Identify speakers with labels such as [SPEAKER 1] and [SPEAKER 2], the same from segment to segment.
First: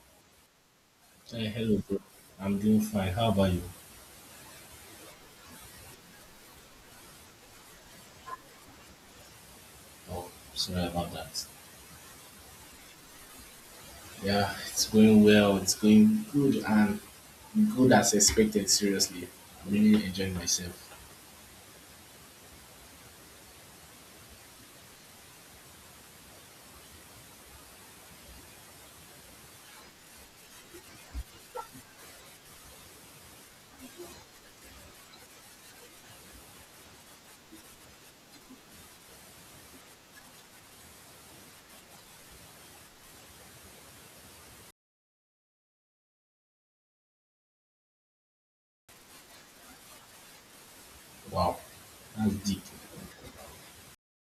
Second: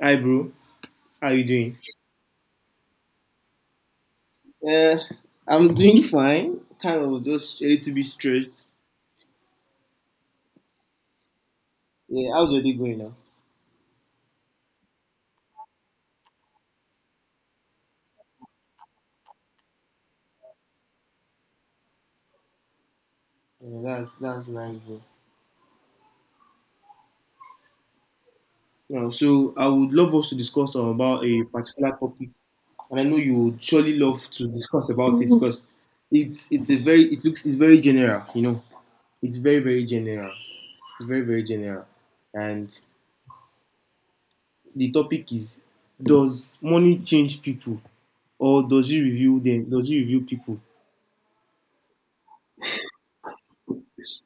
[SPEAKER 1] Hi, bro. How you
[SPEAKER 2] Hey,
[SPEAKER 1] doing?
[SPEAKER 2] hello, bro. I'm doing fine. How about you?
[SPEAKER 1] Uh, I'm doing fine. Kind of just a little bit stressed.
[SPEAKER 2] Oh, sorry about that.
[SPEAKER 1] Yeah, how's your day going now?
[SPEAKER 2] Yeah, it's going well. It's going good and good as expected. Seriously, I'm really enjoying myself.
[SPEAKER 1] Yeah, that's nice, bro. Now, so I would love us to discuss about a particular topic, and I know you would surely love to discuss about it because it's very general, you know. It's very general. It's very general, and the topic is: Does money change people, or does it reveal them? Does it reveal people?
[SPEAKER 2] Wow, that's deep.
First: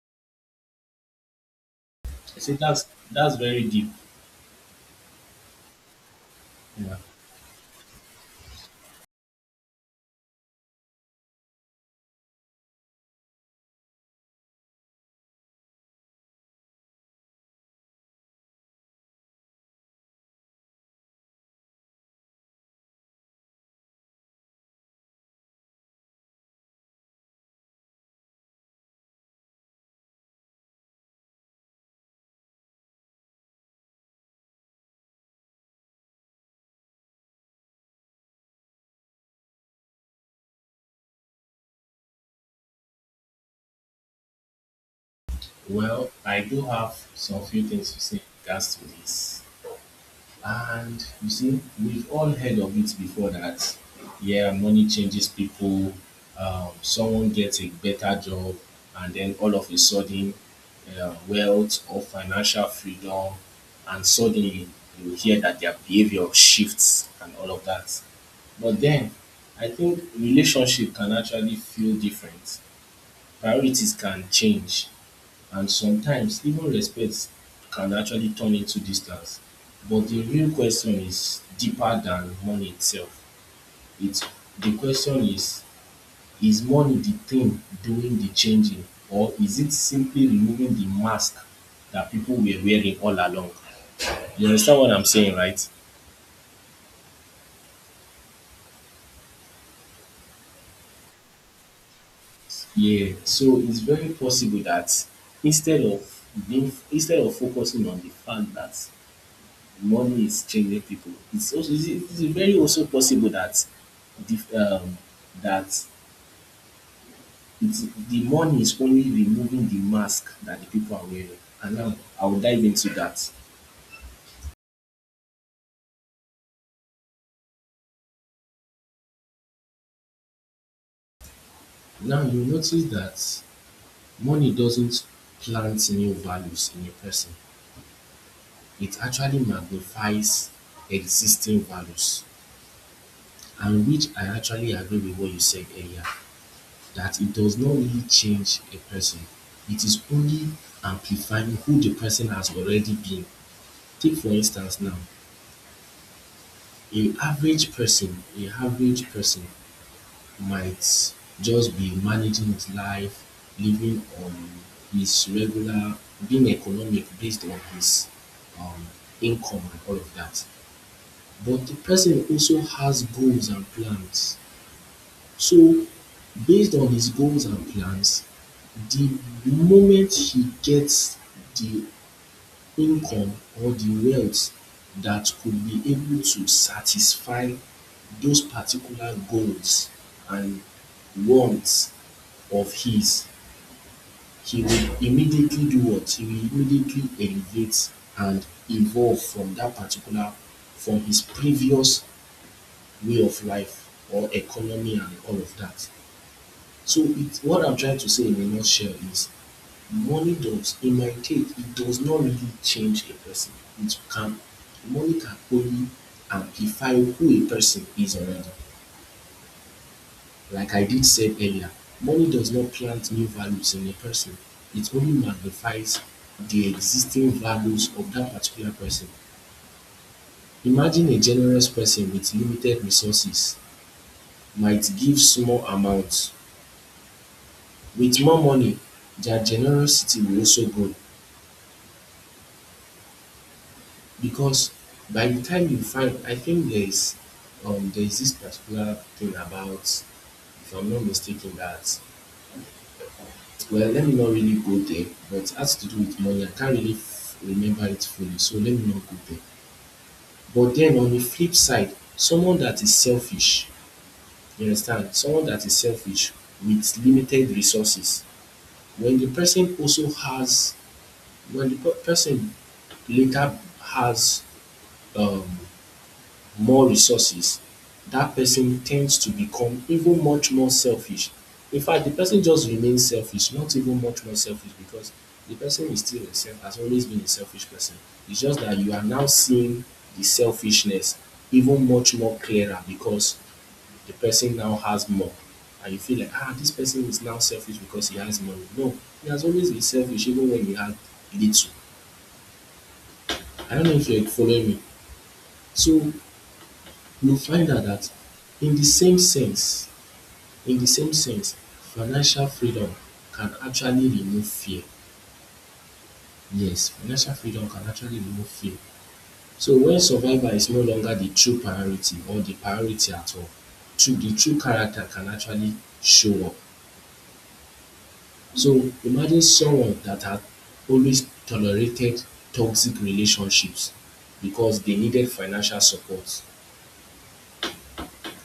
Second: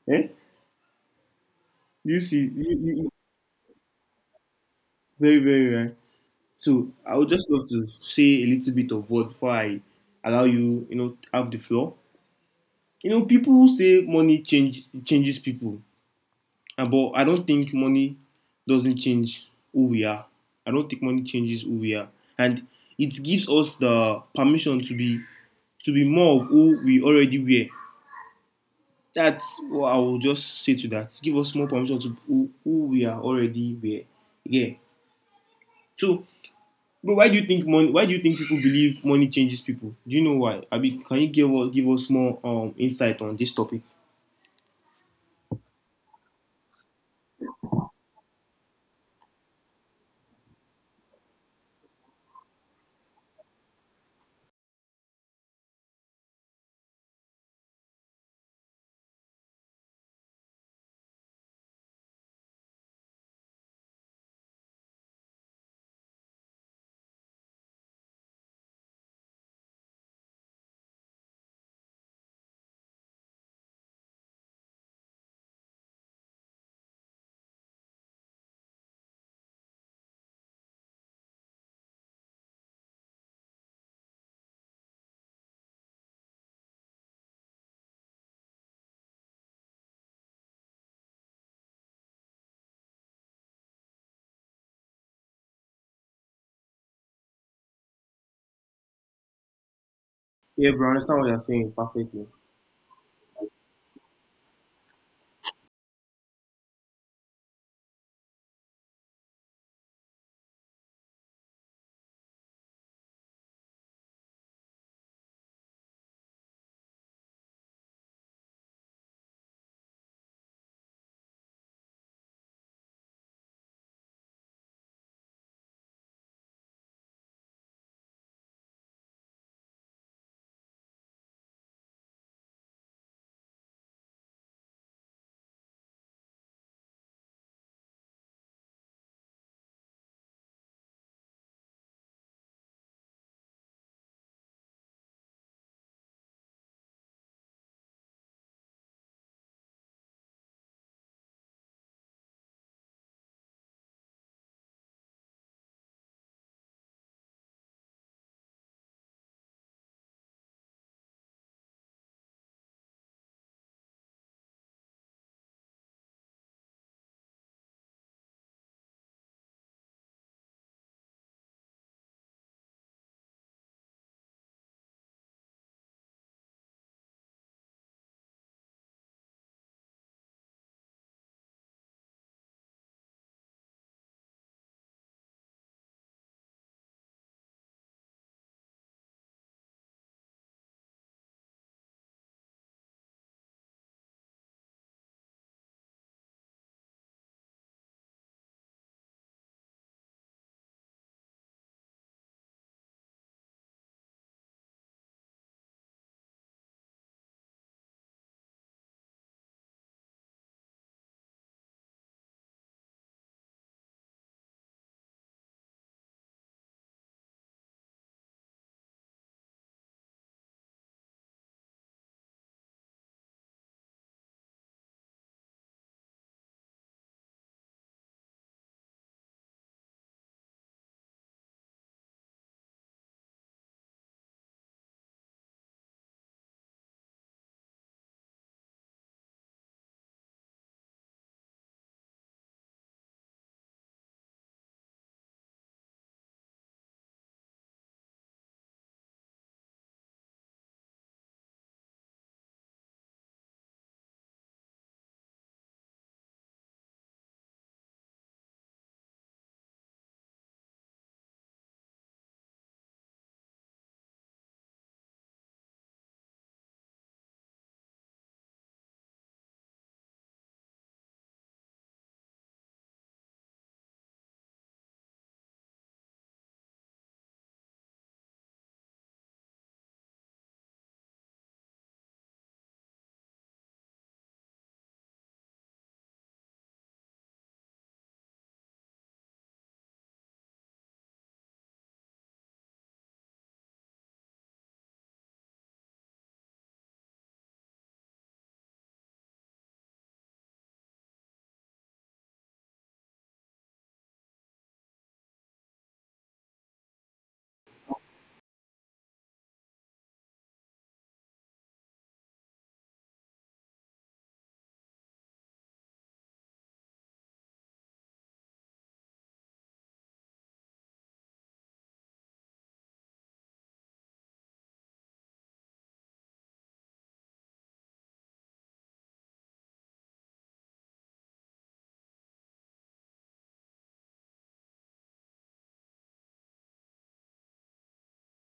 [SPEAKER 1] Eh? You
[SPEAKER 2] I
[SPEAKER 1] see,
[SPEAKER 2] say that's that's very deep.
[SPEAKER 1] very, very right. So
[SPEAKER 2] Yeah.
[SPEAKER 1] I would just love to say a little bit of word before I allow you, you know, have the floor. You know, people say money change changes people, and but I don't think money doesn't change who we are. I don't think money changes who we are, and it gives us the permission to be more of who we already were. That's what I will just say to that. Give us more permission to who we are already were. Yeah. So bro, Why do you think people believe money changes people? Do you know why? Abi, can you give us more insight on this topic?
[SPEAKER 2] Well, I do have some few things to say in regards to this. And you see, we've all heard of it before that, yeah, money changes people. Someone gets a better job, and then all of a sudden, wealth or financial freedom, and suddenly you hear that their behavior shifts and all of that. But then, I think relationship can actually feel different. Priorities can change and sometimes even respect can actually turn into distance. But the real question is deeper than money itself. It's the question is money the thing doing the changing, or is it simply removing the mask that people were wearing all along? You understand what I'm saying, right?
[SPEAKER 1] Yeah, bro, I understand what you're saying perfectly.
[SPEAKER 2] Yeah. So it's very possible that instead of instead of focusing on the fact that money is changing people. It's very also possible that the um, that the money is only removing the mask that the people are wearing. And now I'll dive into that. Now you notice that money doesn't plant new values in a person. It actually magnifies existing values, and which I actually agree with what you said earlier, that it does not really change a person. It is only amplifying who the person has already been. Take for instance now, a average person might just be managing his life, living on his regular, being economic based on his um, income and all of that. But the person also has goals and plans. So, based on his goals and plans, the moment he gets the income or the wealth that could be able to satisfy those particular goals and wants of his, he will immediately do what? He will immediately elevate and evolve from from his previous way of life or economy and all of that. So it's what I'm trying to say in a nutshell is money does, in my case, it does not really change a person. It can, money can only amplify who a person is already. Like I did say earlier, money does not plant new values in a person. It only magnifies the existing values of that particular person. Imagine a generous person with limited resources might give small amounts. With more money, their generosity will also grow. Because by the time you find, I think there's this particular thing about, if I'm not mistaken, that well, let me not really go there, but it has to do with money. I can't remember it fully, so let me not go there. But then on the flip side, someone that is selfish, you understand, someone that is selfish with limited resources, when the person also has, when the person later has um more resources, that person tends to become even much more selfish. In fact, the person just remains selfish, not even much more selfish because the person is still a self has always been a selfish person. It's just that you are now seeing the selfishness even much more clearer because the person now has more. And you feel like, ah, this person is now selfish because he has money. No, he has always been selfish even when he had little. I don't know if you're following me. So you find out that in the same sense, In the same sense, financial freedom can actually remove fear. Yes, financial freedom can actually remove fear. So when survival is no longer the true priority or the priority at all, true the true character can actually show up. So imagine someone that had always tolerated toxic relationships because they needed financial support.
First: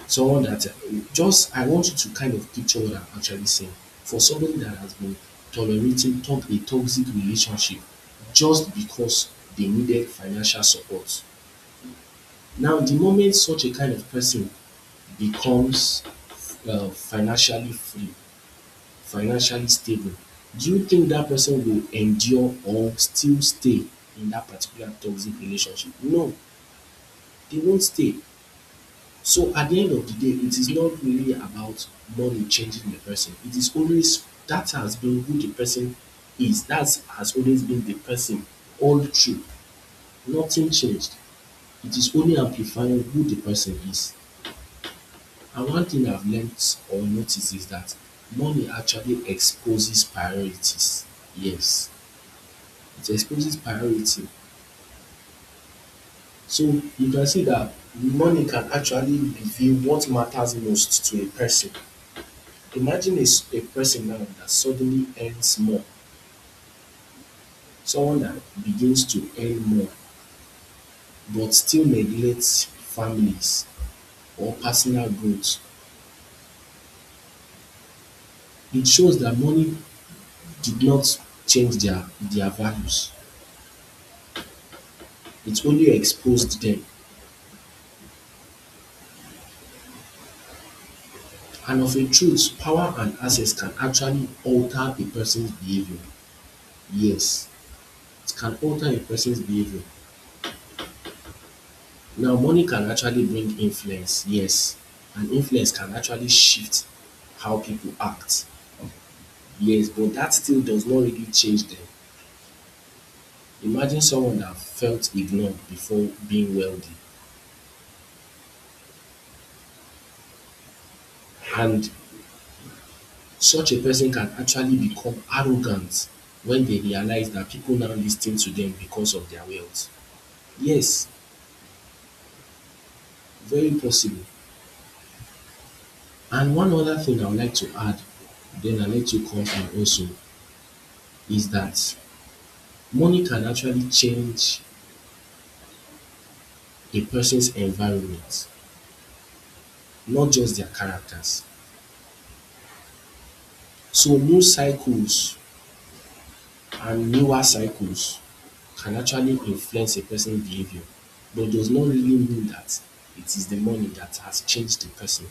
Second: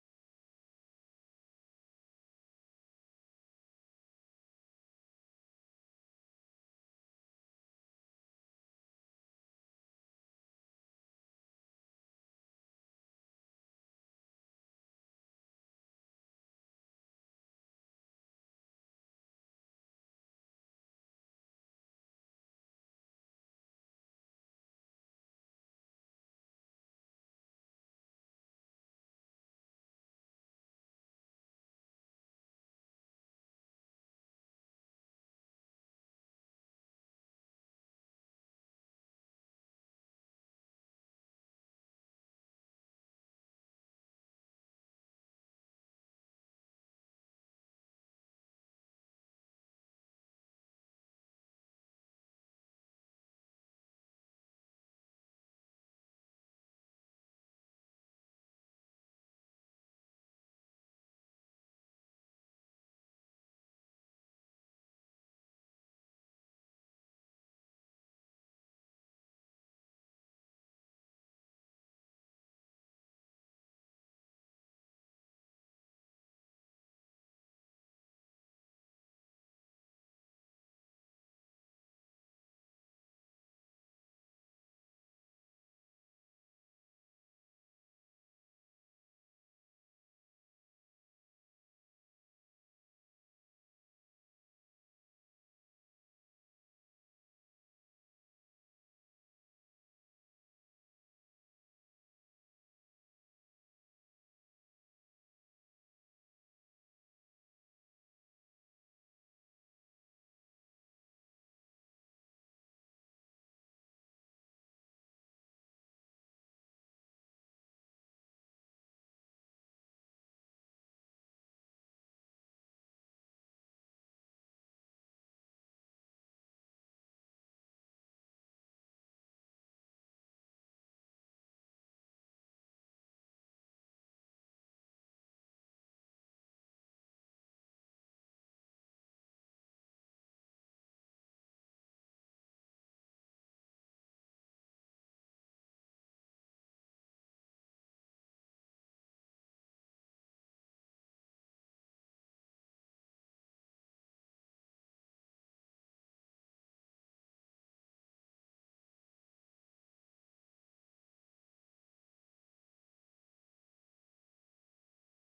[SPEAKER 2] Someone that just I want you to kind of picture what I'm actually saying. For somebody that has been tolerating top a toxic relationship just because they needed financial support. Now, the moment such a kind of person becomes financially free, financially stable, do you think that person will endure or still stay in that particular toxic relationship? No, they won't stay. So at the end of the day, it is not really about money changing the person. It is always That has been who the person is. That has always been the person all through. Nothing changed. It is only amplifying who the person is. And one thing I've learnt or noticed is that money actually exposes priorities. Yes, it exposes priority. So you can see that money can actually reveal what matters most to a person. Imagine a person now that suddenly earns more, someone that begins to earn more, but still neglects families or personal growth. It shows that money did not change their values, it only exposed them. And of a truth, power and access can actually alter a person's behavior. Yes, it can alter a person's behavior. Now, money can actually bring influence, yes, and influence can actually shift how people act. Yes, but that still does not really change them. Imagine someone that felt ignored before being wealthy, and such a person can actually become arrogant when they realize that people now listen to them because of their wealth. Yes, very possible. And one other thing I would like to add, then I'll let you come in also, is that money can actually change a person's environment, not just their characters. So, new cycles and newer cycles can actually influence a person's behavior, but does not really mean that it is the money that has changed the person.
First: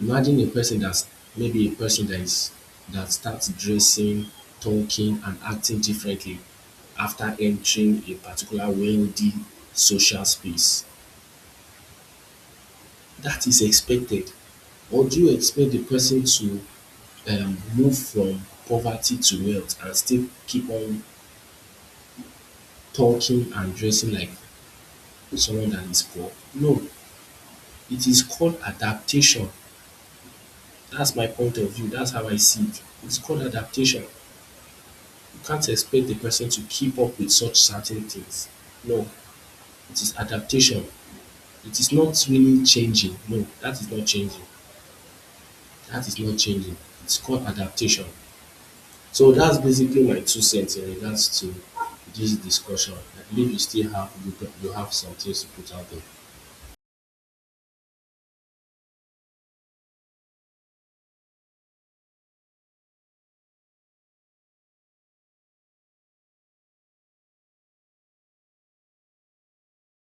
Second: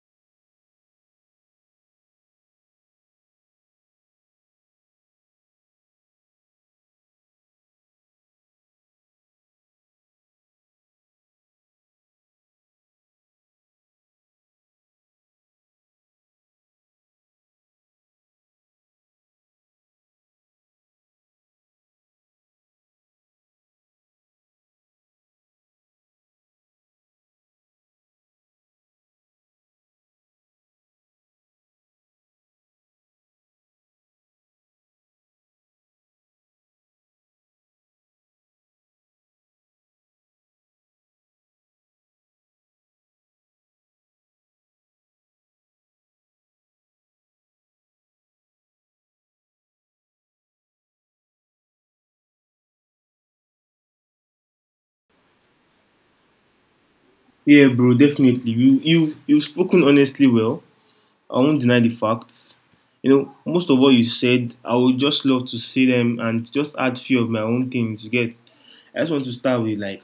[SPEAKER 2] Imagine a person that is that starts dressing, talking, and acting differently after entering a particular wealthy social space. That is expected. Or do you expect the person to move from poverty to wealth and still keep on talking and dressing like someone that is poor? No, it is called adaptation. That's my point of view. That's how I see it. It's called adaptation. You can't expect the person to keep up with such certain things. No, it is adaptation. It is not really changing. No, that is not changing. That is not changing. It's called adaptation. So that's basically my two cents in regards to this discussion. I believe you still have some things to put out there.
[SPEAKER 1] Yeah, bro, definitely. You've spoken honestly well. I won't deny the facts. You know, most of what you said, I would just love to see them and just add few of my own things. You get? I just want to start with like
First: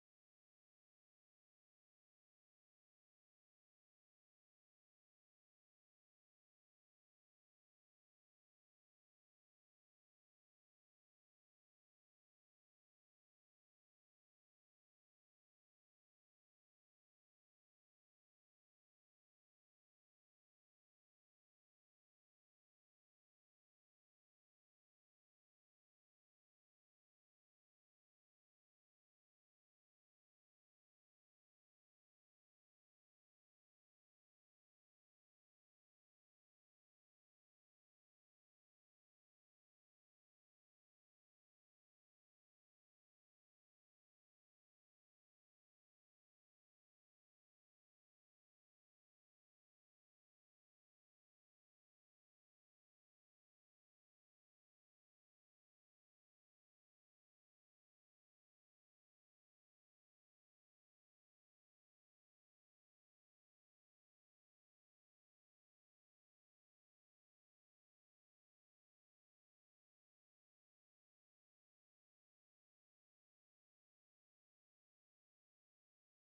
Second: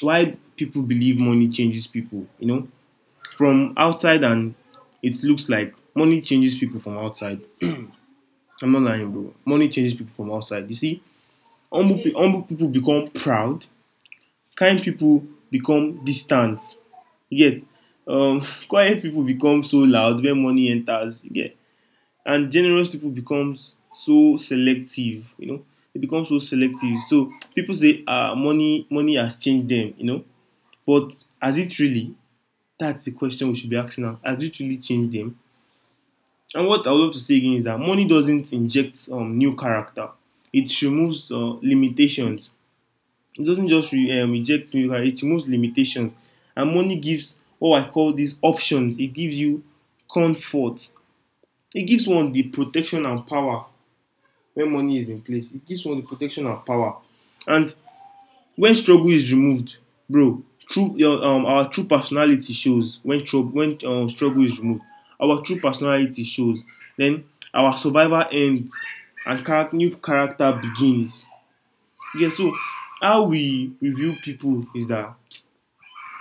[SPEAKER 1] why people believe money changes people. You know, from outside, and it looks like money changes people from outside. I'm not lying, bro. Money changes people from outside. You see, humble people become proud. Kind people become distant. You get. um, quiet people become so loud when money enters. You get. And generous people become so selective. You know, they become so selective. So people say, ah, money has changed them. You know, but has it really? That's the question we should be asking now. Has it really changed them? And what I would love to say again is that money doesn't inject new character. It removes limitations. It doesn't just inject new character. It removes limitations. And money gives what I call these options. It gives you comfort. It gives one the protection and power when money is in place. It gives one the protection and power. And when struggle is removed, bro, true your our true personality shows when trouble when struggle is removed, our true personality shows. Then our survival ends, and charac new character begins. Yeah. So how we review people is that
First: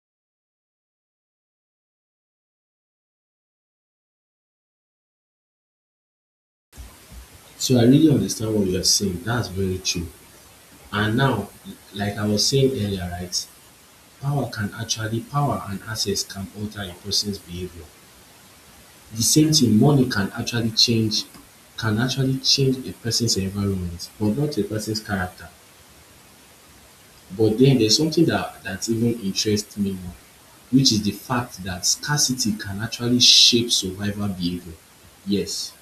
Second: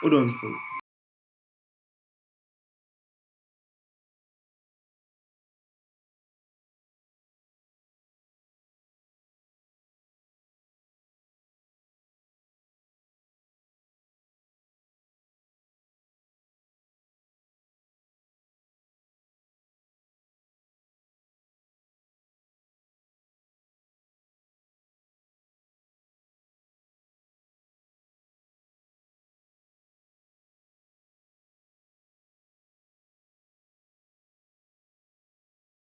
[SPEAKER 1] hold on for.
[SPEAKER 2] So I really understand what you are saying. That's very true. And now, like I was saying earlier, right? Power can actually, power and access can alter a person's behavior. The same thing, money can actually change a person's environment, but not a person's character. But then there's something that even interests me more, which is the fact that scarcity can actually shape survival behavior. Yes,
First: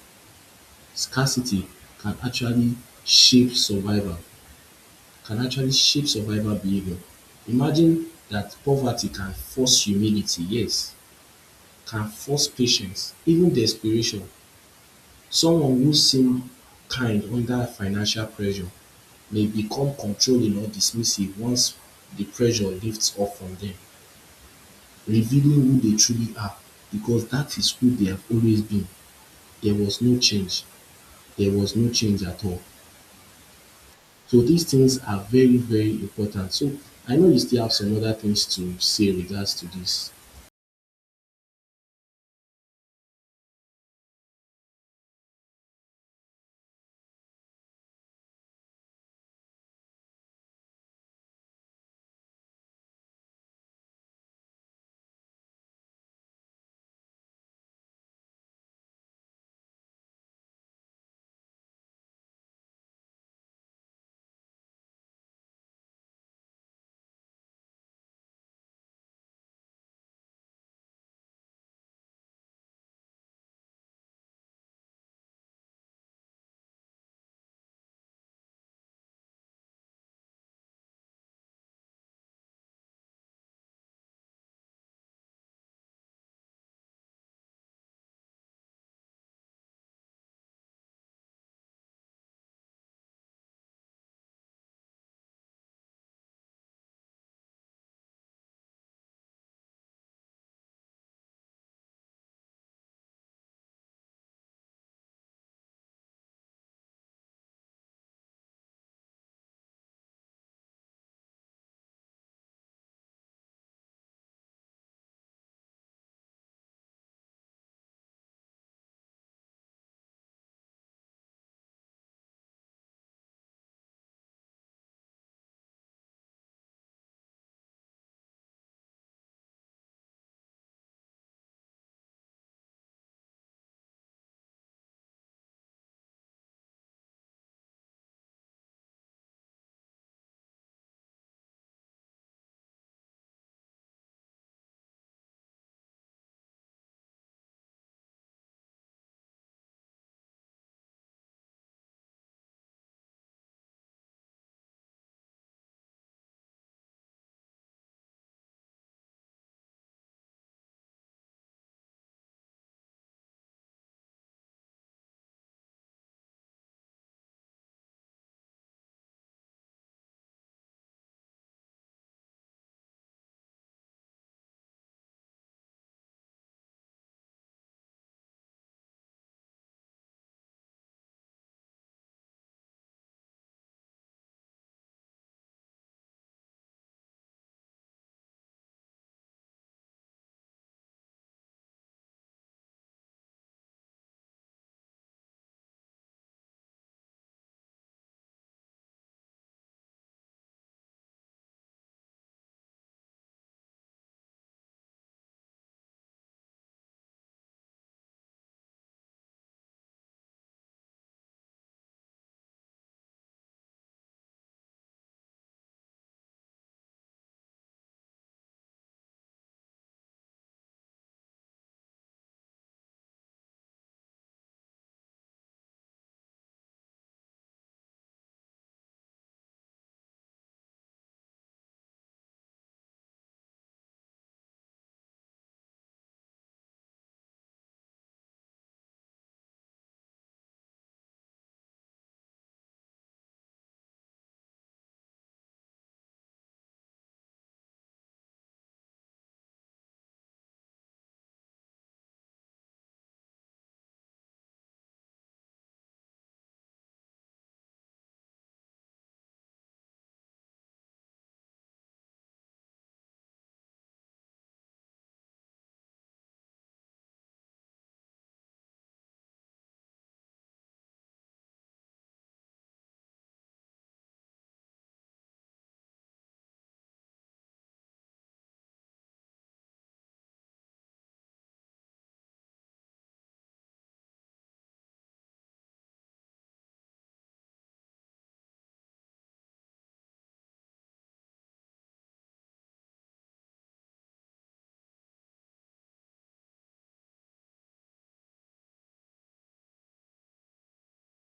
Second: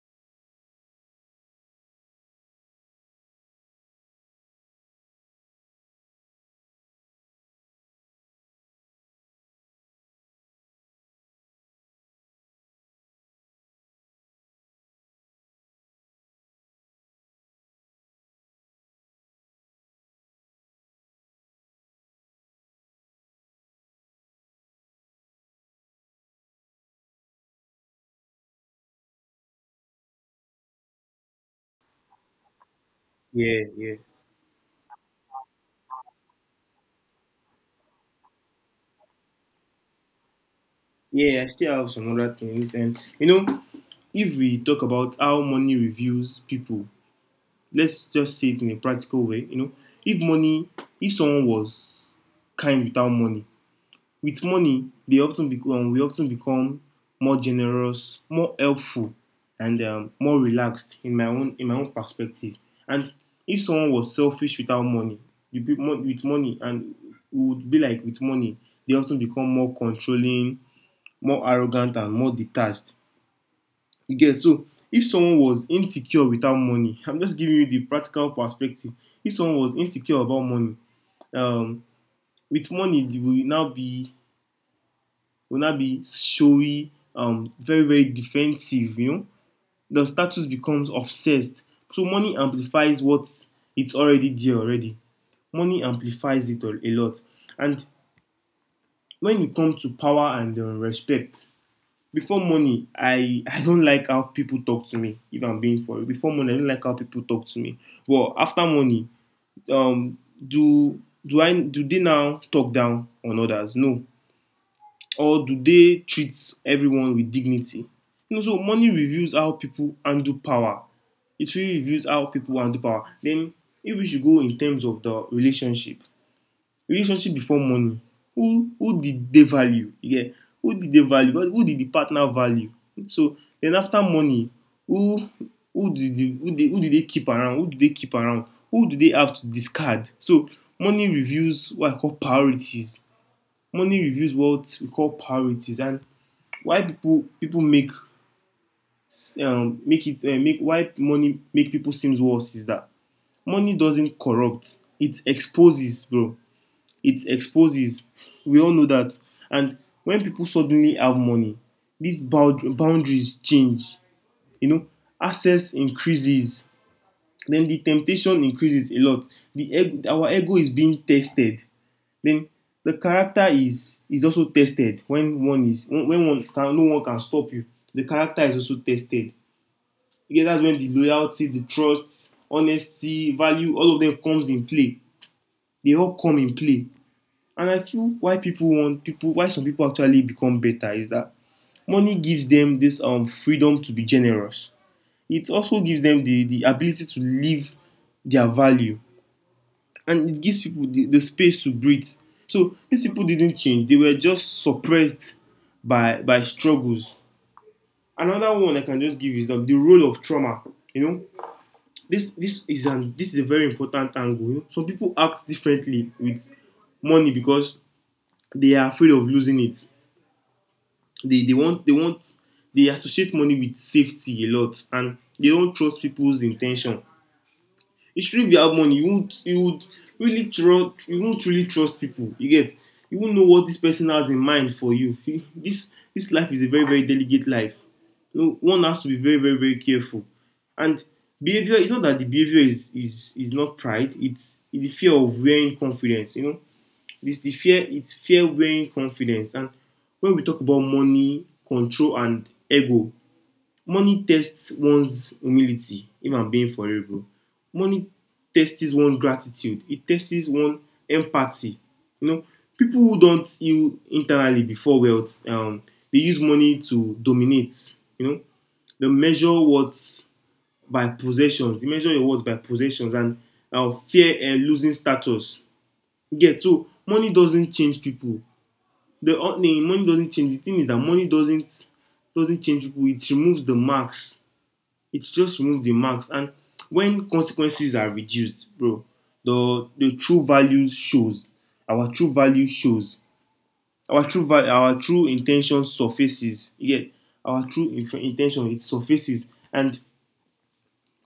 [SPEAKER 2] scarcity can actually shape survival can actually shape survival behavior. Imagine that poverty can force humility, yes, can force patience, even desperation. Someone who seem kind under financial pressure may become controlling or dismissive once the pressure lifts off from them, revealing who they truly are because that is who they have always been. There was no change. There was no change at all.
[SPEAKER 1] Yeah, yeah,
[SPEAKER 2] So these things are very, very important. So I know you still have some other things to say with regards to this.
[SPEAKER 1] yeah, I still have some other things, and you know, if we talk about how money reviews people, let's just say it in a practical way. You know, if money if someone was kind without money, with money, they often become, we often become more generous, more helpful, and more relaxed in my own perspective. And if someone was selfish without money, you be mo- with money, and it would be like with money, they often become more controlling, more arrogant, and more detached. You get. So if someone was insecure without money, I'm just giving you the practical perspective. If someone was insecure about money, um, with money, they will now be showy, very, very defensive, you know. The status becomes obsessed. So money amplifies what it's already there already. Money amplifies it a lot. And when you come to power and respect, before money, I don't like how people talk to me, if I'm being for it. Before money, I don't like how people talk to me. Well, after money, um, do do they now talk down on others? No, or do they treat everyone with dignity? You know, so money reveals how people handle power. It really reveals how people handle power. Then, if we should go in terms of the relationship, relationship before money, who did they value? Yeah, who did they value? Who did the partner value? So then after money, who who did they keep around? Who do they keep around? Who do they have to discard? So money reveals what I call priorities. Money reveals what we call priorities, and why people make make it make why money make people seems worse is that money doesn't corrupt, it exposes, bro. It exposes. We all know that. And when people suddenly have money, boundaries change. You know, access increases, then the temptation increases a lot. Our ego is being tested. Then the character is also tested when one can, no one can stop you. The character is also tested. Yeah, that's when the loyalty, the trust, honesty, value, all of them comes in play. They all come in play. And I feel why some people actually become better is that money gives them this freedom to be generous. It also gives them the ability to live their value, and it gives people the space to breathe. So these people didn't change, they were just suppressed by struggles. Another one I can just give is, the role of trauma. You know, this is an this is a very important angle. You know, some people act differently with money because they are afraid of losing it. They want, they associate money with safety a lot, and they don't trust people's intention. Especially if you have money, you won't you would really trust you won't really trust people. You get. You won't know what this person has in mind for you. This life is a very delicate life. You know, one has to be very very careful. And behavior it's not that the behavior is not pride. It's the fear of wearing confidence. You know, it's fear wearing confidence. And when we talk about money, control, and ego, money tests one's humility, if I'm being foreign. Money tests one's gratitude. It tests one's empathy. You know, people who don't heal internally before wealth, they use money to dominate. You know, they measure worth by possessions. They measure your worth by possessions and fear and losing status. You get. Yeah, so money doesn't change people. The money doesn't change. The thing is that money doesn't change people. It removes the marks. It just removes the marks. And when consequences are reduced, bro, the true value shows. Our true value shows. Our true intention surfaces. Yeah, our intention, it surfaces. And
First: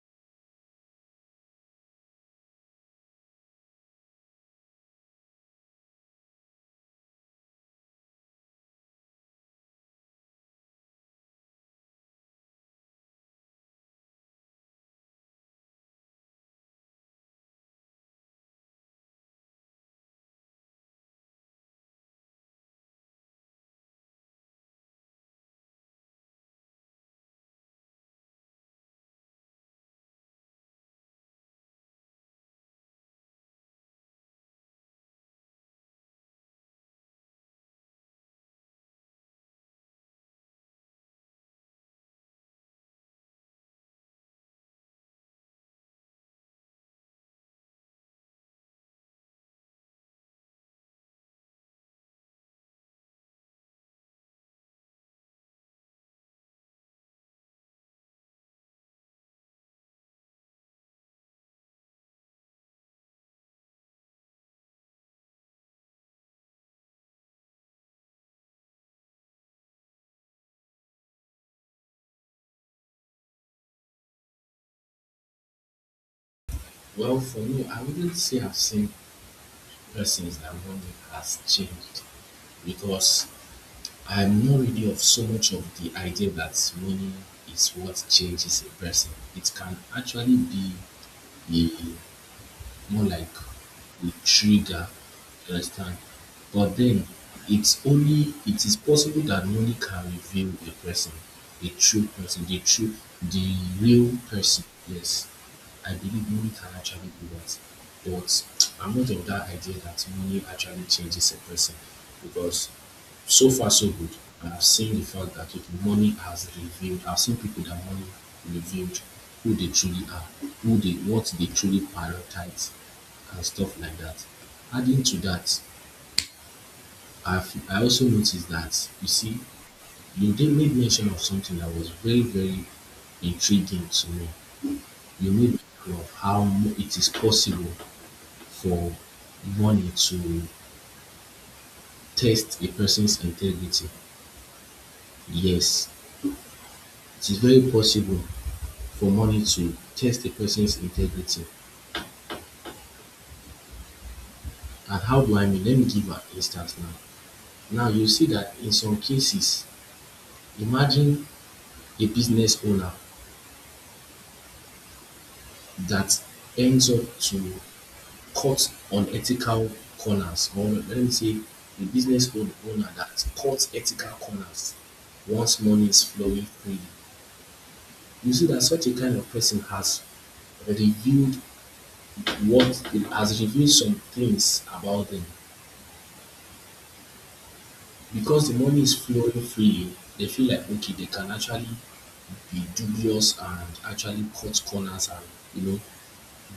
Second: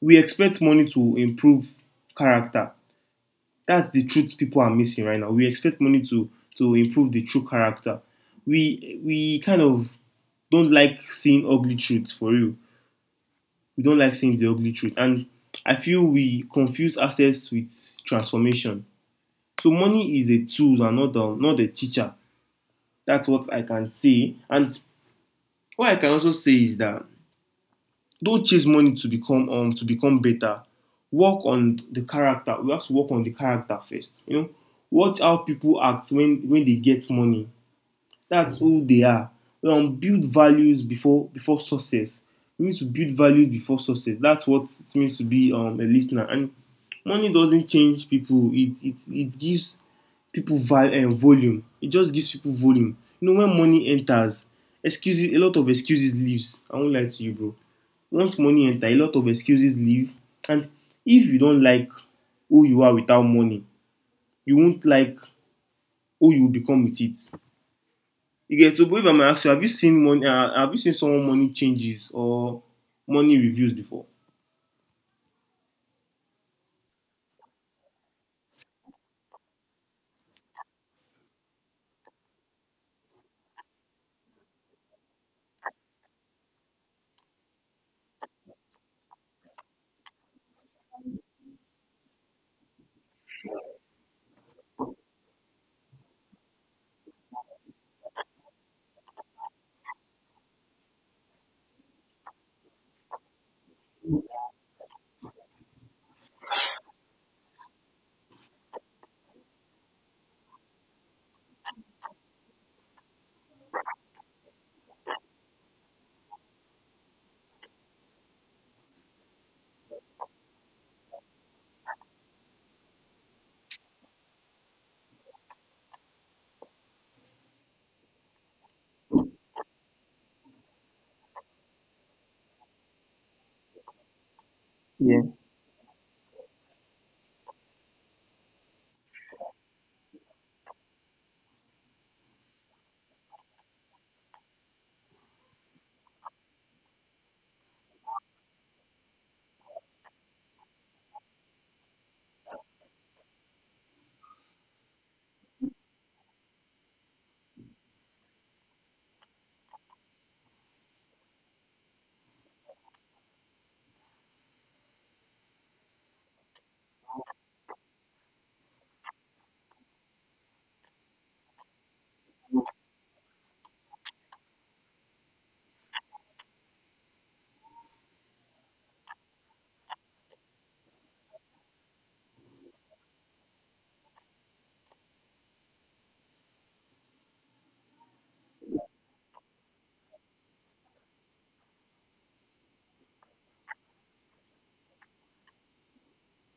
[SPEAKER 1] we expect money to improve character. That's the truth people are missing right now. We expect money to improve the true character. We kind of don't like seeing ugly truths, for real. We don't like seeing the ugly truth. And I feel we confuse ourselves with transformation. So money is a tool and not not the teacher. That's what I can say. And what I can also say is that don't chase money to become better. Work on the character. We have to work on the character first. You know, watch how people act when they get money. That's who they are. We build values before success. We need to build values before success. That's what it means to be a listener. And money doesn't change people. It gives people val- and volume. It just gives people volume. You know, when money enters, excuses a lot of excuses leaves. I won't lie to you, bro. Once money enters, a lot of excuses leave. And if you don't like who you are without money, you won't like who you become with it. You get. So, but if I might ask you, have you seen money? Have you seen someone money changes, or money reviews before?
[SPEAKER 2] Well, for me, I wouldn't say I've seen persons that one has changed because I'm not really of so much of the idea that money is what changes a person. It can actually be a more like the trigger, you understand? But then it is possible that money can reveal a person, a true person, the real person. Yes. I believe money can actually do that. But I'm not of that idea that money actually changes a person because so far so good. I've seen the fact that okay, money has revealed. I've seen people that money revealed who they truly are, who they what they truly prioritize, and stuff like that. Adding to that, I also noticed that you see you did made mention of something that was very very intriguing to me.
[SPEAKER 1] Yeah,
[SPEAKER 2] You made mention of how it is possible for money to test a person's integrity. Yes, it is very possible for money to test a person's integrity. And how do I mean? Let me give an instance now. Now you see that in some cases, imagine a business owner that ends up to cut unethical corners, or let me say, a business owner that cuts ethical corners once money is flowing freely. You see that such a kind of person has reviewed what has reviewed some things about them because the money is flowing freely, they feel like okay, they can actually be dubious and actually cut corners and you know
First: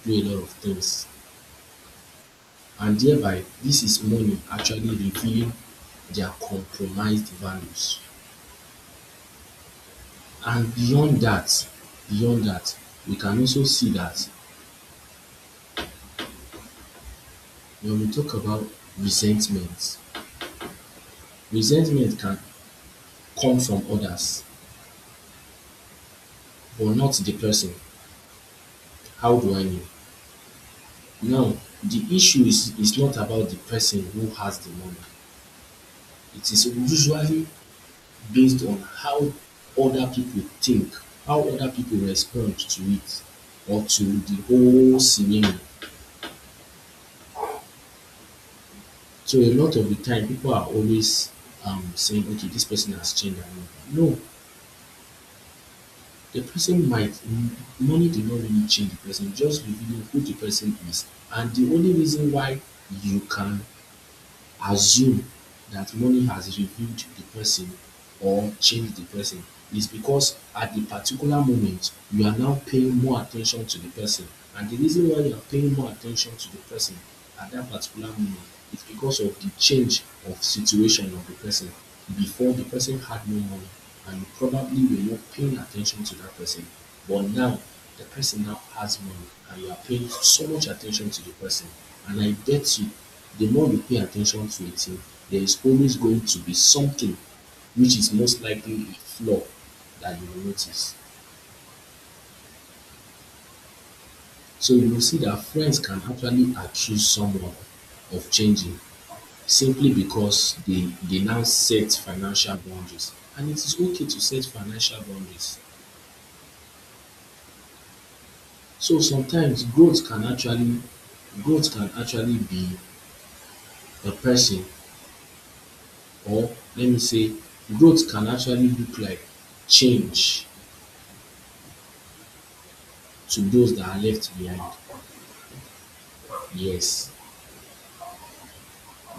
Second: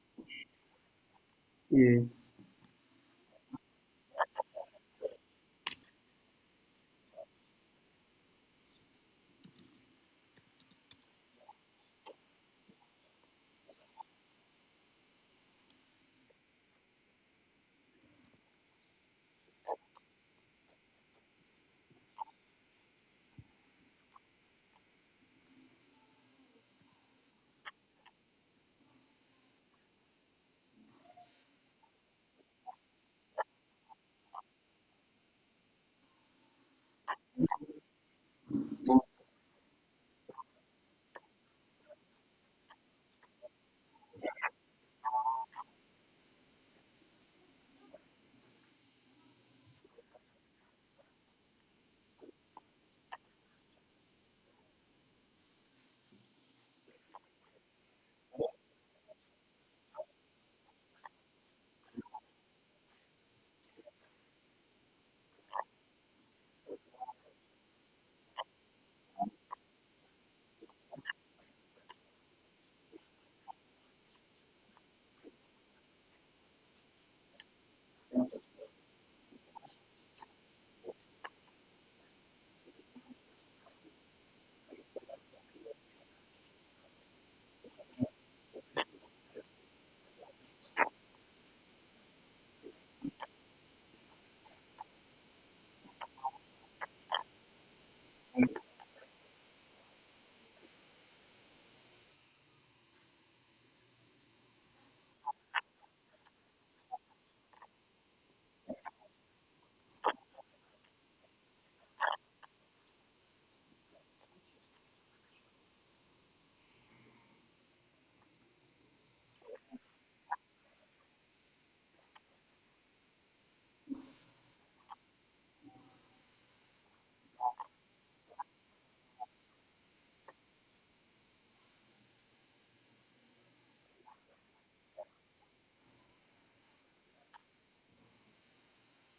[SPEAKER 2] do a lot of things.
[SPEAKER 1] yeah.
[SPEAKER 2] And thereby, this is money actually revealing their compromised values. And beyond that, we can also see that when we talk about resentment, resentment can come from others, but not the person. How do I know? Now, the issue is not about the person who has the money. It is usually based on how other people think, how other people respond to it or to the whole scenario. So a lot of the time, people are always saying, okay, this person has changed. No, the person might, money did not really change the person, just revealing who the person is. And the only reason why you can assume that money has revealed the person or changed the person is because at the particular moment you are now paying more attention to the person. And the reason why you are paying more attention to the person at that particular moment is because of the change of situation of the person before the person had no money and you probably were not paying attention to that person. But now the person now has money and you are paying so much attention to the person. And I bet you, the more you pay attention to a thing, there is always going to be something which is most likely a flaw that you will notice. So you will see that friends can actually accuse someone of changing simply because they now set financial boundaries. And it is okay to set financial boundaries. So sometimes growth can actually be a person or let me say growth can actually look like change to those that are left behind. Yes.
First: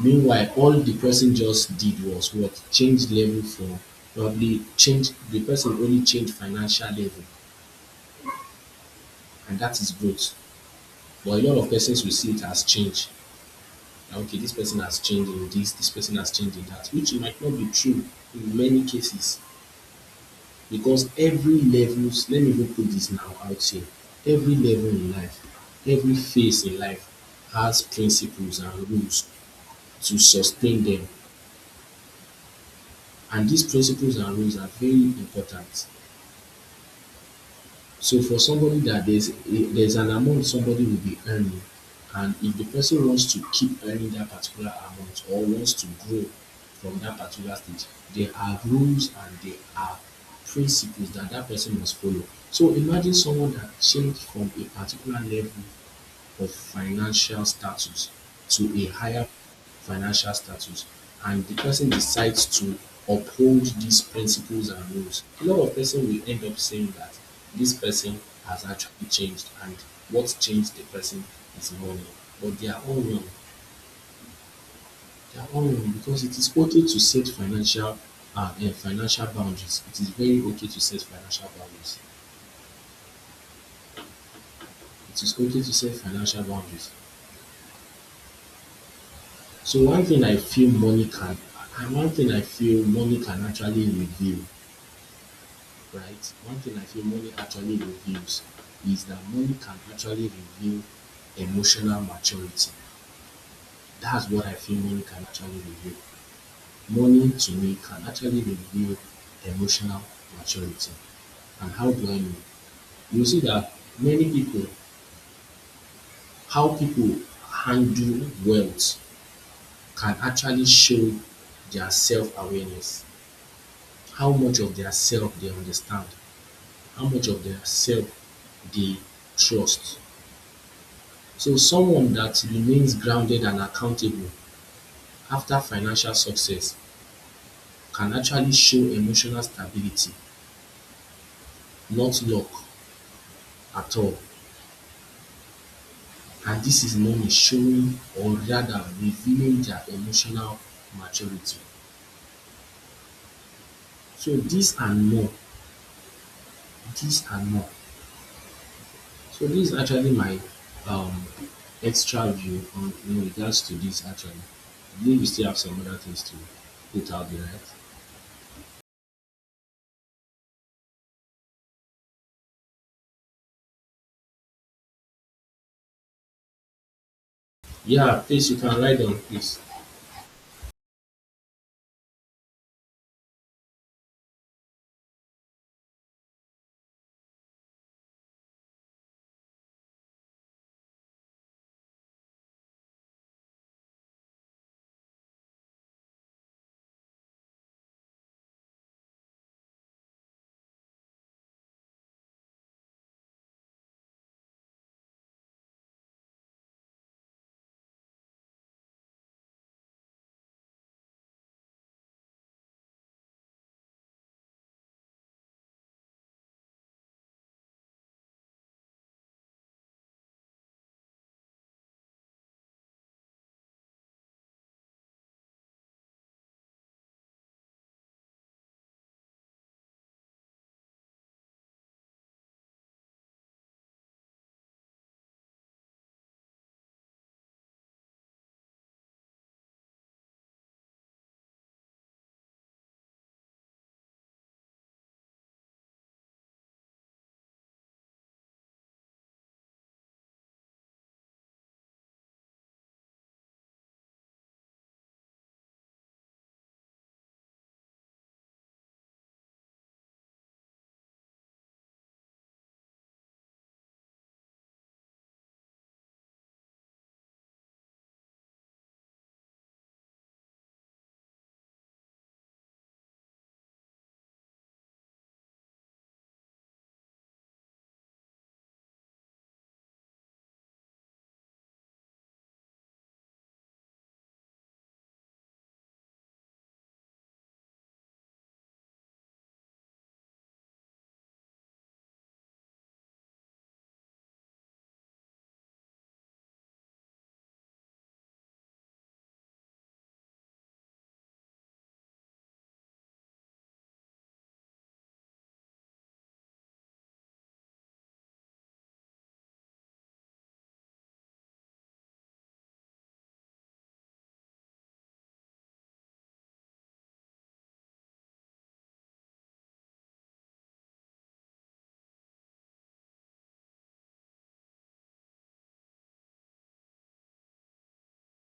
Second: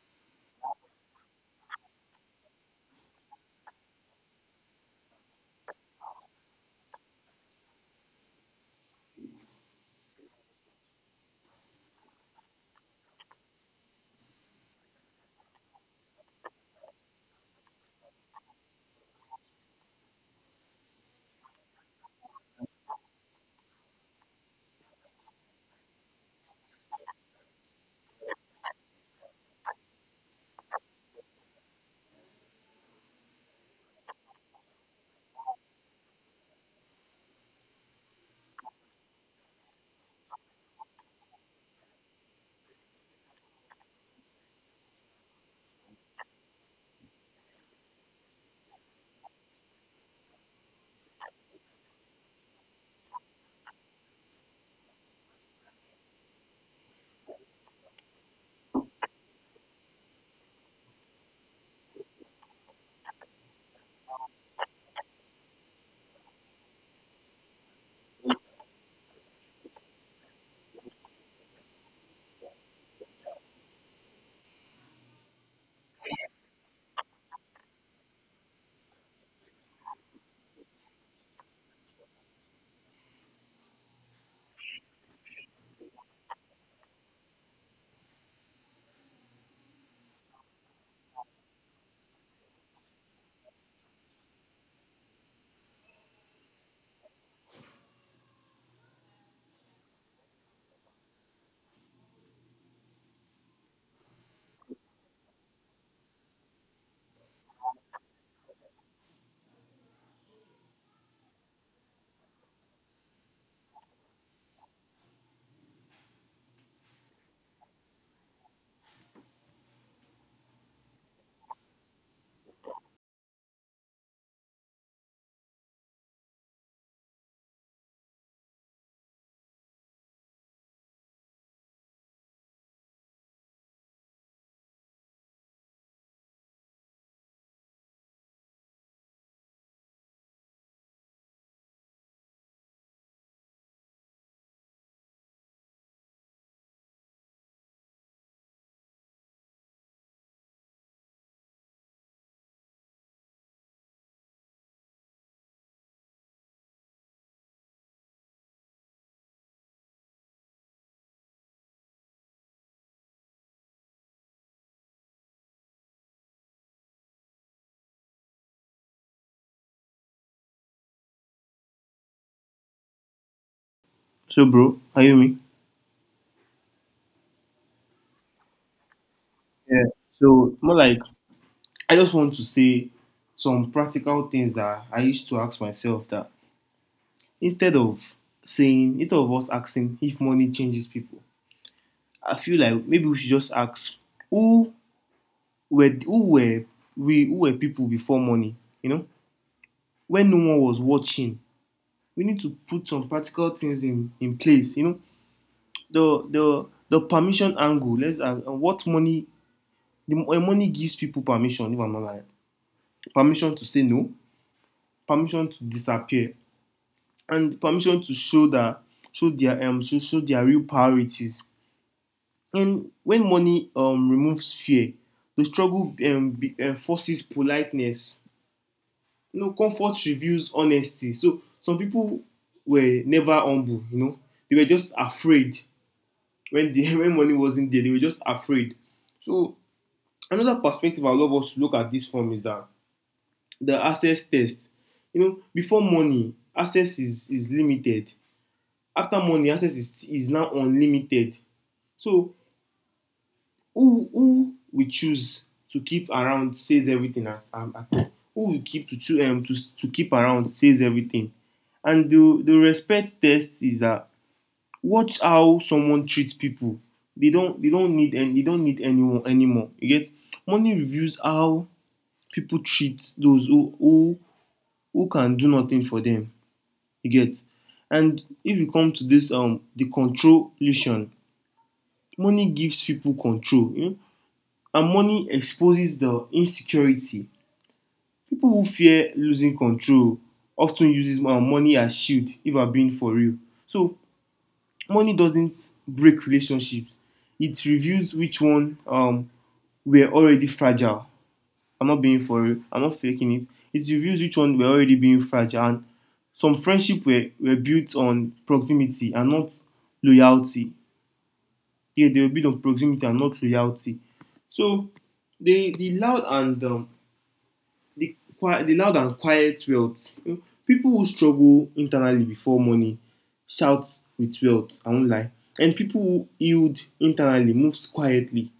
[SPEAKER 2] Meanwhile, all the person just did was what? Change level from probably change the person only changed financial level and that is growth. But a lot of persons will see it as change. That, okay, this person has changed in this, this person has changed in that, which might not be true in many cases. Because every levels, let me even put this now out here, every level in life, every phase in life has principles and rules to sustain them. And these principles and rules are very important. So for somebody that there's an amount somebody will be earning, and if the person wants to keep earning that particular amount or wants to grow from that particular stage, there are rules and there are principles that that person must follow. So imagine someone that changed from a particular level of financial status to a higher financial status and the person decides to uphold these principles and rules, a lot of person will end up saying that this person has actually changed and what changed the person is money. But they are all wrong. They are all wrong because it is okay to set financial financial boundaries. It is very okay to set financial boundaries. It is okay to set financial boundaries. So one thing I feel money can actually reveal, right? One thing I feel money actually reveals is that money can actually reveal emotional maturity. That's what I feel money can actually reveal. Money to me can actually reveal emotional maturity. And how do I know? You see that many people, how people handle wealth can actually show their self awareness, how much of their self they understand, how much of their self they trust. So someone that remains grounded and accountable after financial success can actually show emotional stability, not luck at all. And this is known as showing or rather revealing their emotional maturity. So these and more, so this is actually my um, extra view on in regards to this actually. I believe you still have some other things to put out there, right?
[SPEAKER 1] So, bro, are you me?
[SPEAKER 2] Yeah, please, you can write down, please.
[SPEAKER 1] Yeah. So, more like, I just want to say some practical things that I used to ask myself, that instead of us asking if money changes people, I feel like maybe we should just ask who were who were who were people before money, you know? When no one was watching. We need to put some practical things in place, you know. the the the permission angle. Let's, what money the money gives people permission. If I'm not lying, permission to say no, permission to disappear, and permission to show that show their real priorities. And when money removes fear, enforces politeness. You know, comfort reveals honesty. So some people were never humble. You know, they were just afraid when the when money wasn't there. They were just afraid. So another perspective I love us to look at this from is that the access test. You know, before money, access is limited. After money, access is now unlimited. So who we choose to keep around says everything at Who we keep to choose to keep around says everything. And the respect test is that watch how someone treats people. They don't need anyone anymore. You get money reveals how people treat those who can do nothing for them. You get? And if you come to this the controlution, money gives people control, you know, and money exposes the insecurity. People who fear losing control of ten uses money as shield if I'm being for real. So money doesn't break relationships, it reveals which one were already fragile. I'm not being for real. I'm not faking it. It reveals which one were already being fragile. And some friendship were built on proximity and not loyalty. Yeah, they were built on proximity and not loyalty. So the the loud and um, the quiet, the loud and quiet wealth. You know, people who struggle internally before money shout with wealth. I won't lie. And people who yield internally moves quietly.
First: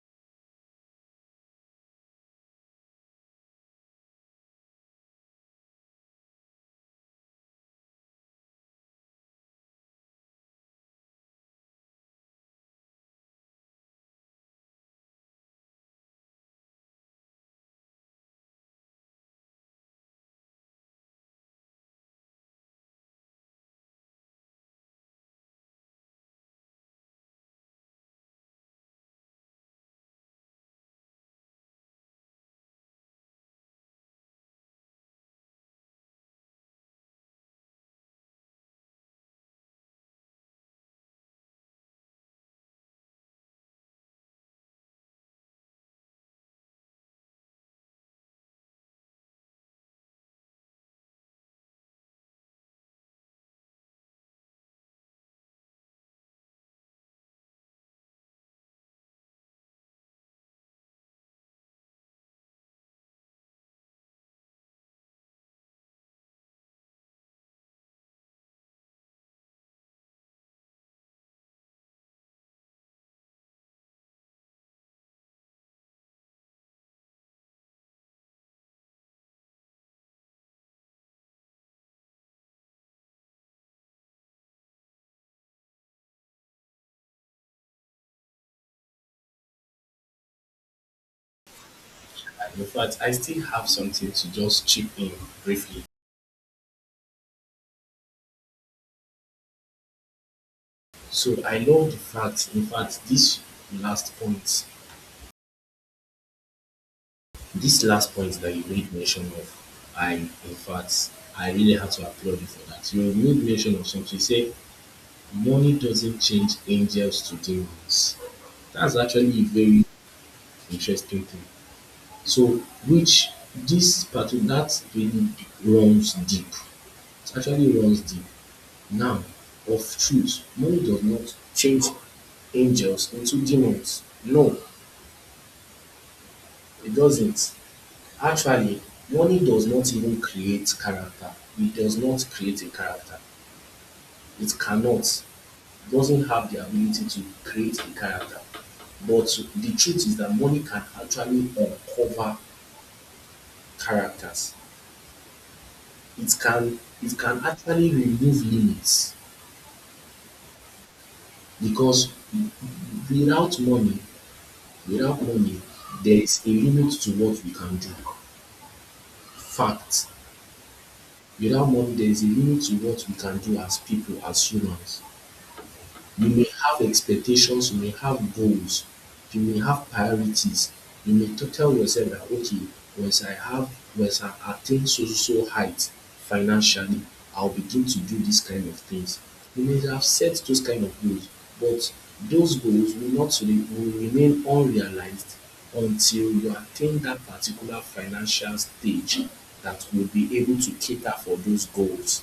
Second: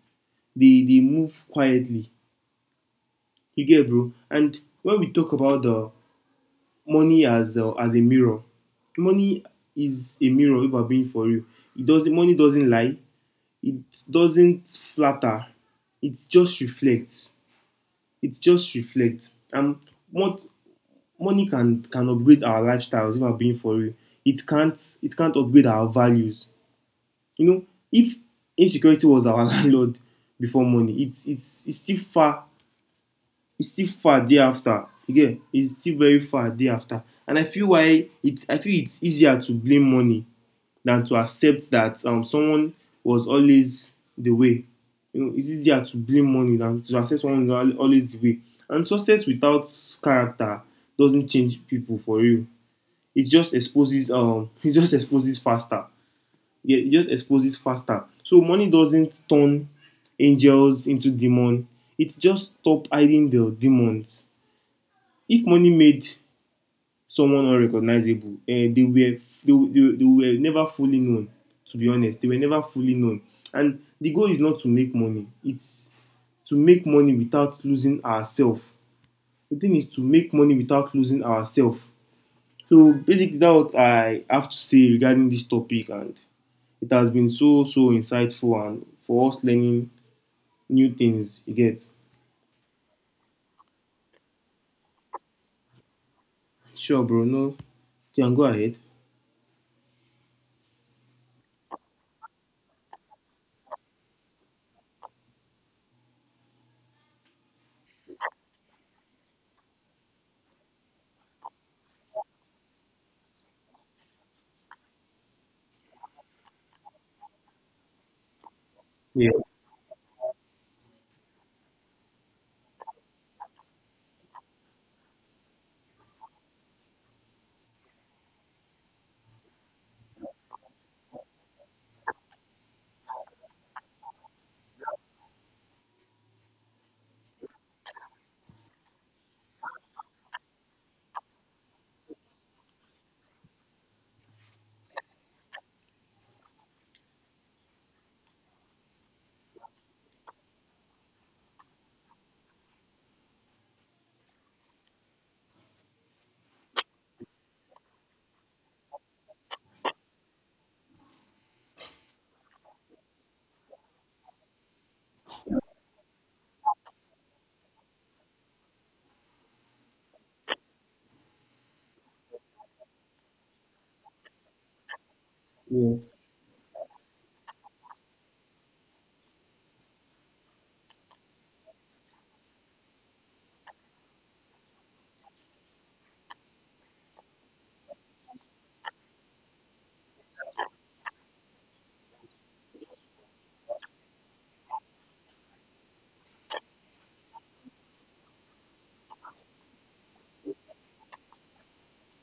[SPEAKER 1] They move quietly. You get it, bro. And when we talk about the money as a mirror. Money is a mirror if I'm being for you. It doesn't money doesn't lie. It doesn't flatter. It just reflects. It just reflects. And what money can upgrade our lifestyles if I'm being for you, it can't upgrade our values. You know, if insecurity was our landlord before money, it's still far, it's still far day after you it's still very far day after. And I feel it's easier to blame money than to accept that someone was always the way. You know, it's easier to blame money than to accept someone was always the way. And success without character doesn't change people for real, it just exposes it just exposes faster. Yeah, it just exposes faster. So money doesn't turn angels into demons, it just stops hiding the demons. If money made someone unrecognizable, eh, they were never fully known. To be honest, they were never fully known. And the goal is not to make money; it's to make money without losing ourselves. The thing is to make money without losing ourselves. So basically, that's what I have to say regarding this topic, and it has been so so insightful and for us learning new things. You get
[SPEAKER 2] In fact, I still have something to just chip in briefly.
[SPEAKER 1] sure, bro? No, you can go ahead.
[SPEAKER 2] So I love the fact, in fact, this last point, last point that you made mention of, I in fact I really have to applaud you for that. You made mention of something. You say money doesn't change angels to demons. That's
[SPEAKER 1] Yeah,
[SPEAKER 2] actually a very interesting thing. So, which this part that really runs deep. It actually runs deep. Now, of truth, money does not change angels into demons. No, it doesn't. Actually, money does not even create character. It does not create a character. It cannot. Doesn't have the ability to create a character. But the truth is that money can actually uncover characters. It can actually remove limits because without money, without money, there is a limit to what we can do. Fact. Without money, there is a limit to what we can do as people, as humans.
[SPEAKER 1] yeah,
[SPEAKER 2] You may have expectations, you may have goals, you may have priorities. You may tell yourself that okay, once I have once I attain so so so height financially, I'll begin to do these kind of things. You may have set those kind of goals, but those goals will not re- will remain unrealized until you attain that particular financial stage that will be able to cater for those goals.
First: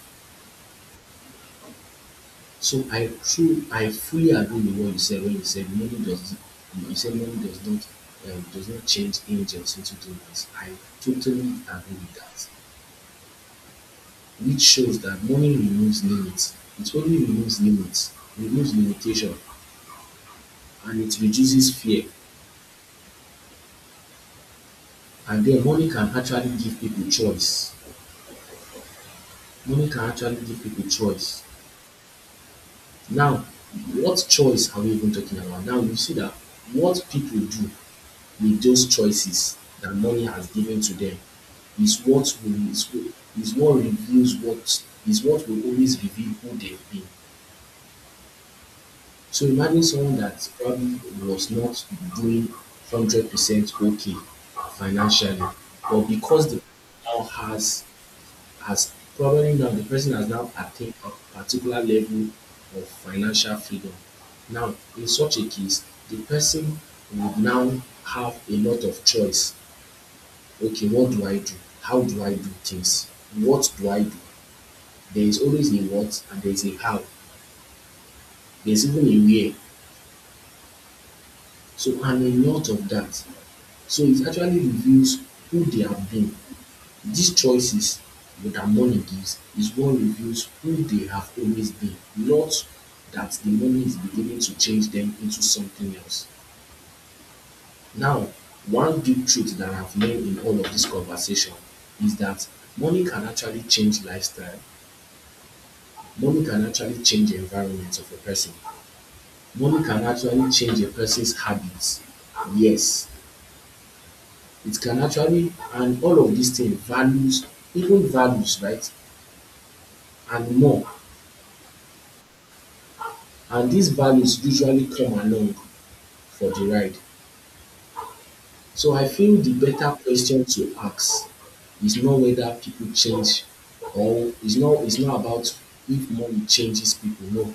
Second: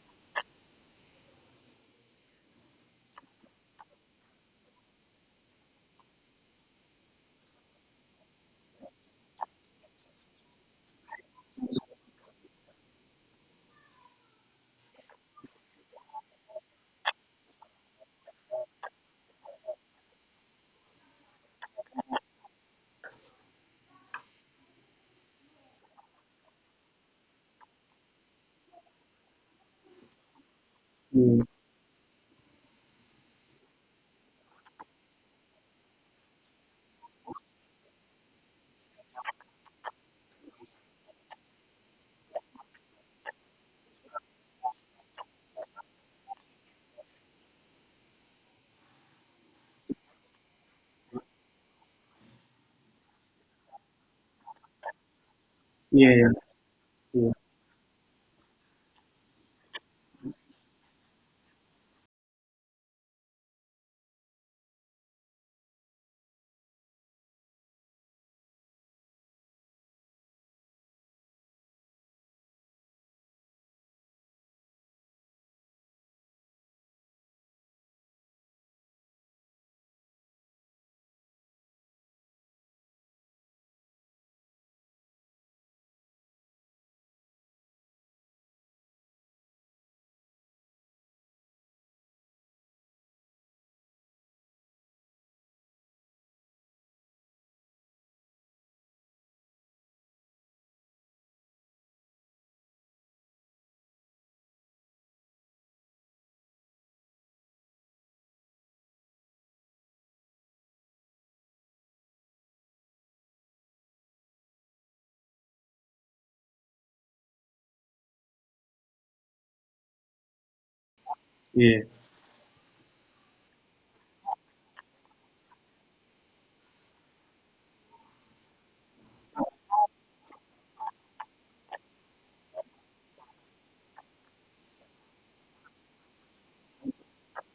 [SPEAKER 2] So I true I fully agree with what you said when you said money does you said money does not change angels into demons. I totally agree with that. Which shows that money removes limits. It only removes limits, removes limitation, and it reduces fear. And then money can actually give people choice. Money can actually give people choice.
[SPEAKER 1] yeah,
[SPEAKER 2] Now, what choice are we even talking about? Now you see that what people do with those choices that money has given to them is what will is, is what reveals what will always reveal who they've been. So imagine someone that probably was not doing 100% okay financially, but
[SPEAKER 1] yeah,
[SPEAKER 2] because
[SPEAKER 1] yeah.
[SPEAKER 2] the now has probably now the person has now attained a particular level of financial freedom. Now, in such a case, the person would now have a lot of choice, okay, what do I do? How do I do things? What do I do? There is always a what and there is a how. There's even a where. So, and a lot of that. So, it actually reveals who they have been. These choices that money gives is what reveals who they have always been, not that the money is beginning to change them into something else. Now, one big truth that I've learned in all of this conversation is that money can actually change lifestyle, money can actually change the environment of a person. Money can actually change a person's habits. Yes, it can actually, and all of these things, values, even values, right, and more.
[SPEAKER 1] Yeah.
[SPEAKER 2] And these values usually come along for the ride. So I feel the better question to ask is not whether people change or it's not about if money changes people. No,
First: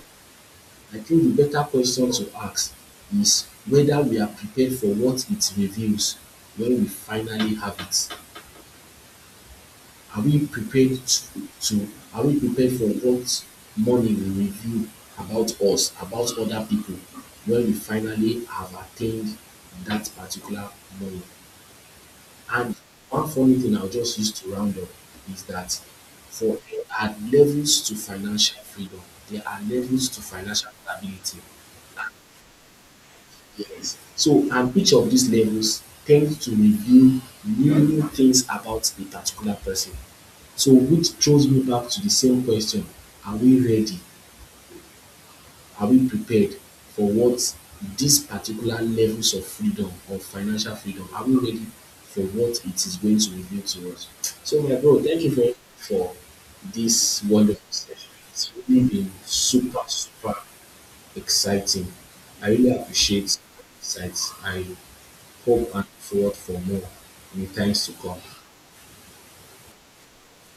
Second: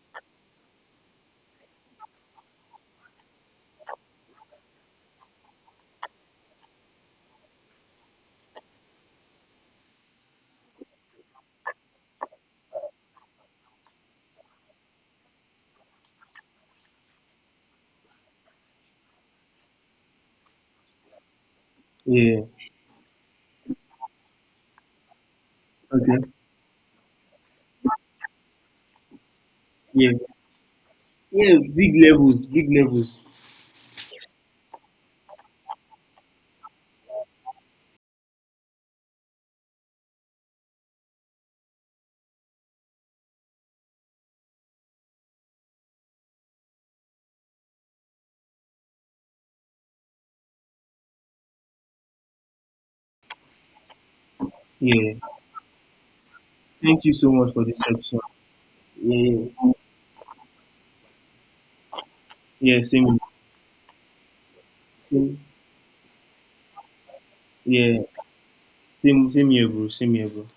[SPEAKER 2] I think the better question to ask is whether we are prepared for what it reveals when we finally have it. Are we prepared to are we prepared for what money will reveal about us, about other people when we finally have attained that particular money?
[SPEAKER 1] Yeah.
[SPEAKER 2] And one funny thing I'll just use to round up is that
[SPEAKER 1] Okay.
[SPEAKER 2] for there are levels to financial freedom, there are levels
[SPEAKER 1] Yeah.
[SPEAKER 2] to financial stability.
[SPEAKER 1] Yeah. Big levels. Big levels.
[SPEAKER 2] Yes. So, and each of these levels tends to reveal new things about a particular person. So, which throws me back to the same question, are we ready? Are we prepared for what these particular levels of freedom, of financial freedom, are we ready for what it is going to reveal to us? So, my bro,
[SPEAKER 1] Yeah.
[SPEAKER 2] thank you very much for
[SPEAKER 1] Thank you
[SPEAKER 2] this
[SPEAKER 1] so much
[SPEAKER 2] wonderful
[SPEAKER 1] for this
[SPEAKER 2] session.
[SPEAKER 1] section.
[SPEAKER 2] It's really been
[SPEAKER 1] Yeah. Yeah.
[SPEAKER 2] super, super exciting. I really
[SPEAKER 1] Yeah, same.
[SPEAKER 2] appreciate your insights. I
[SPEAKER 1] Same.
[SPEAKER 2] hope and forward for more in the times to
[SPEAKER 1] Yeah.
[SPEAKER 2] come.
[SPEAKER 1] Same. Same here, bro. Same here, bro.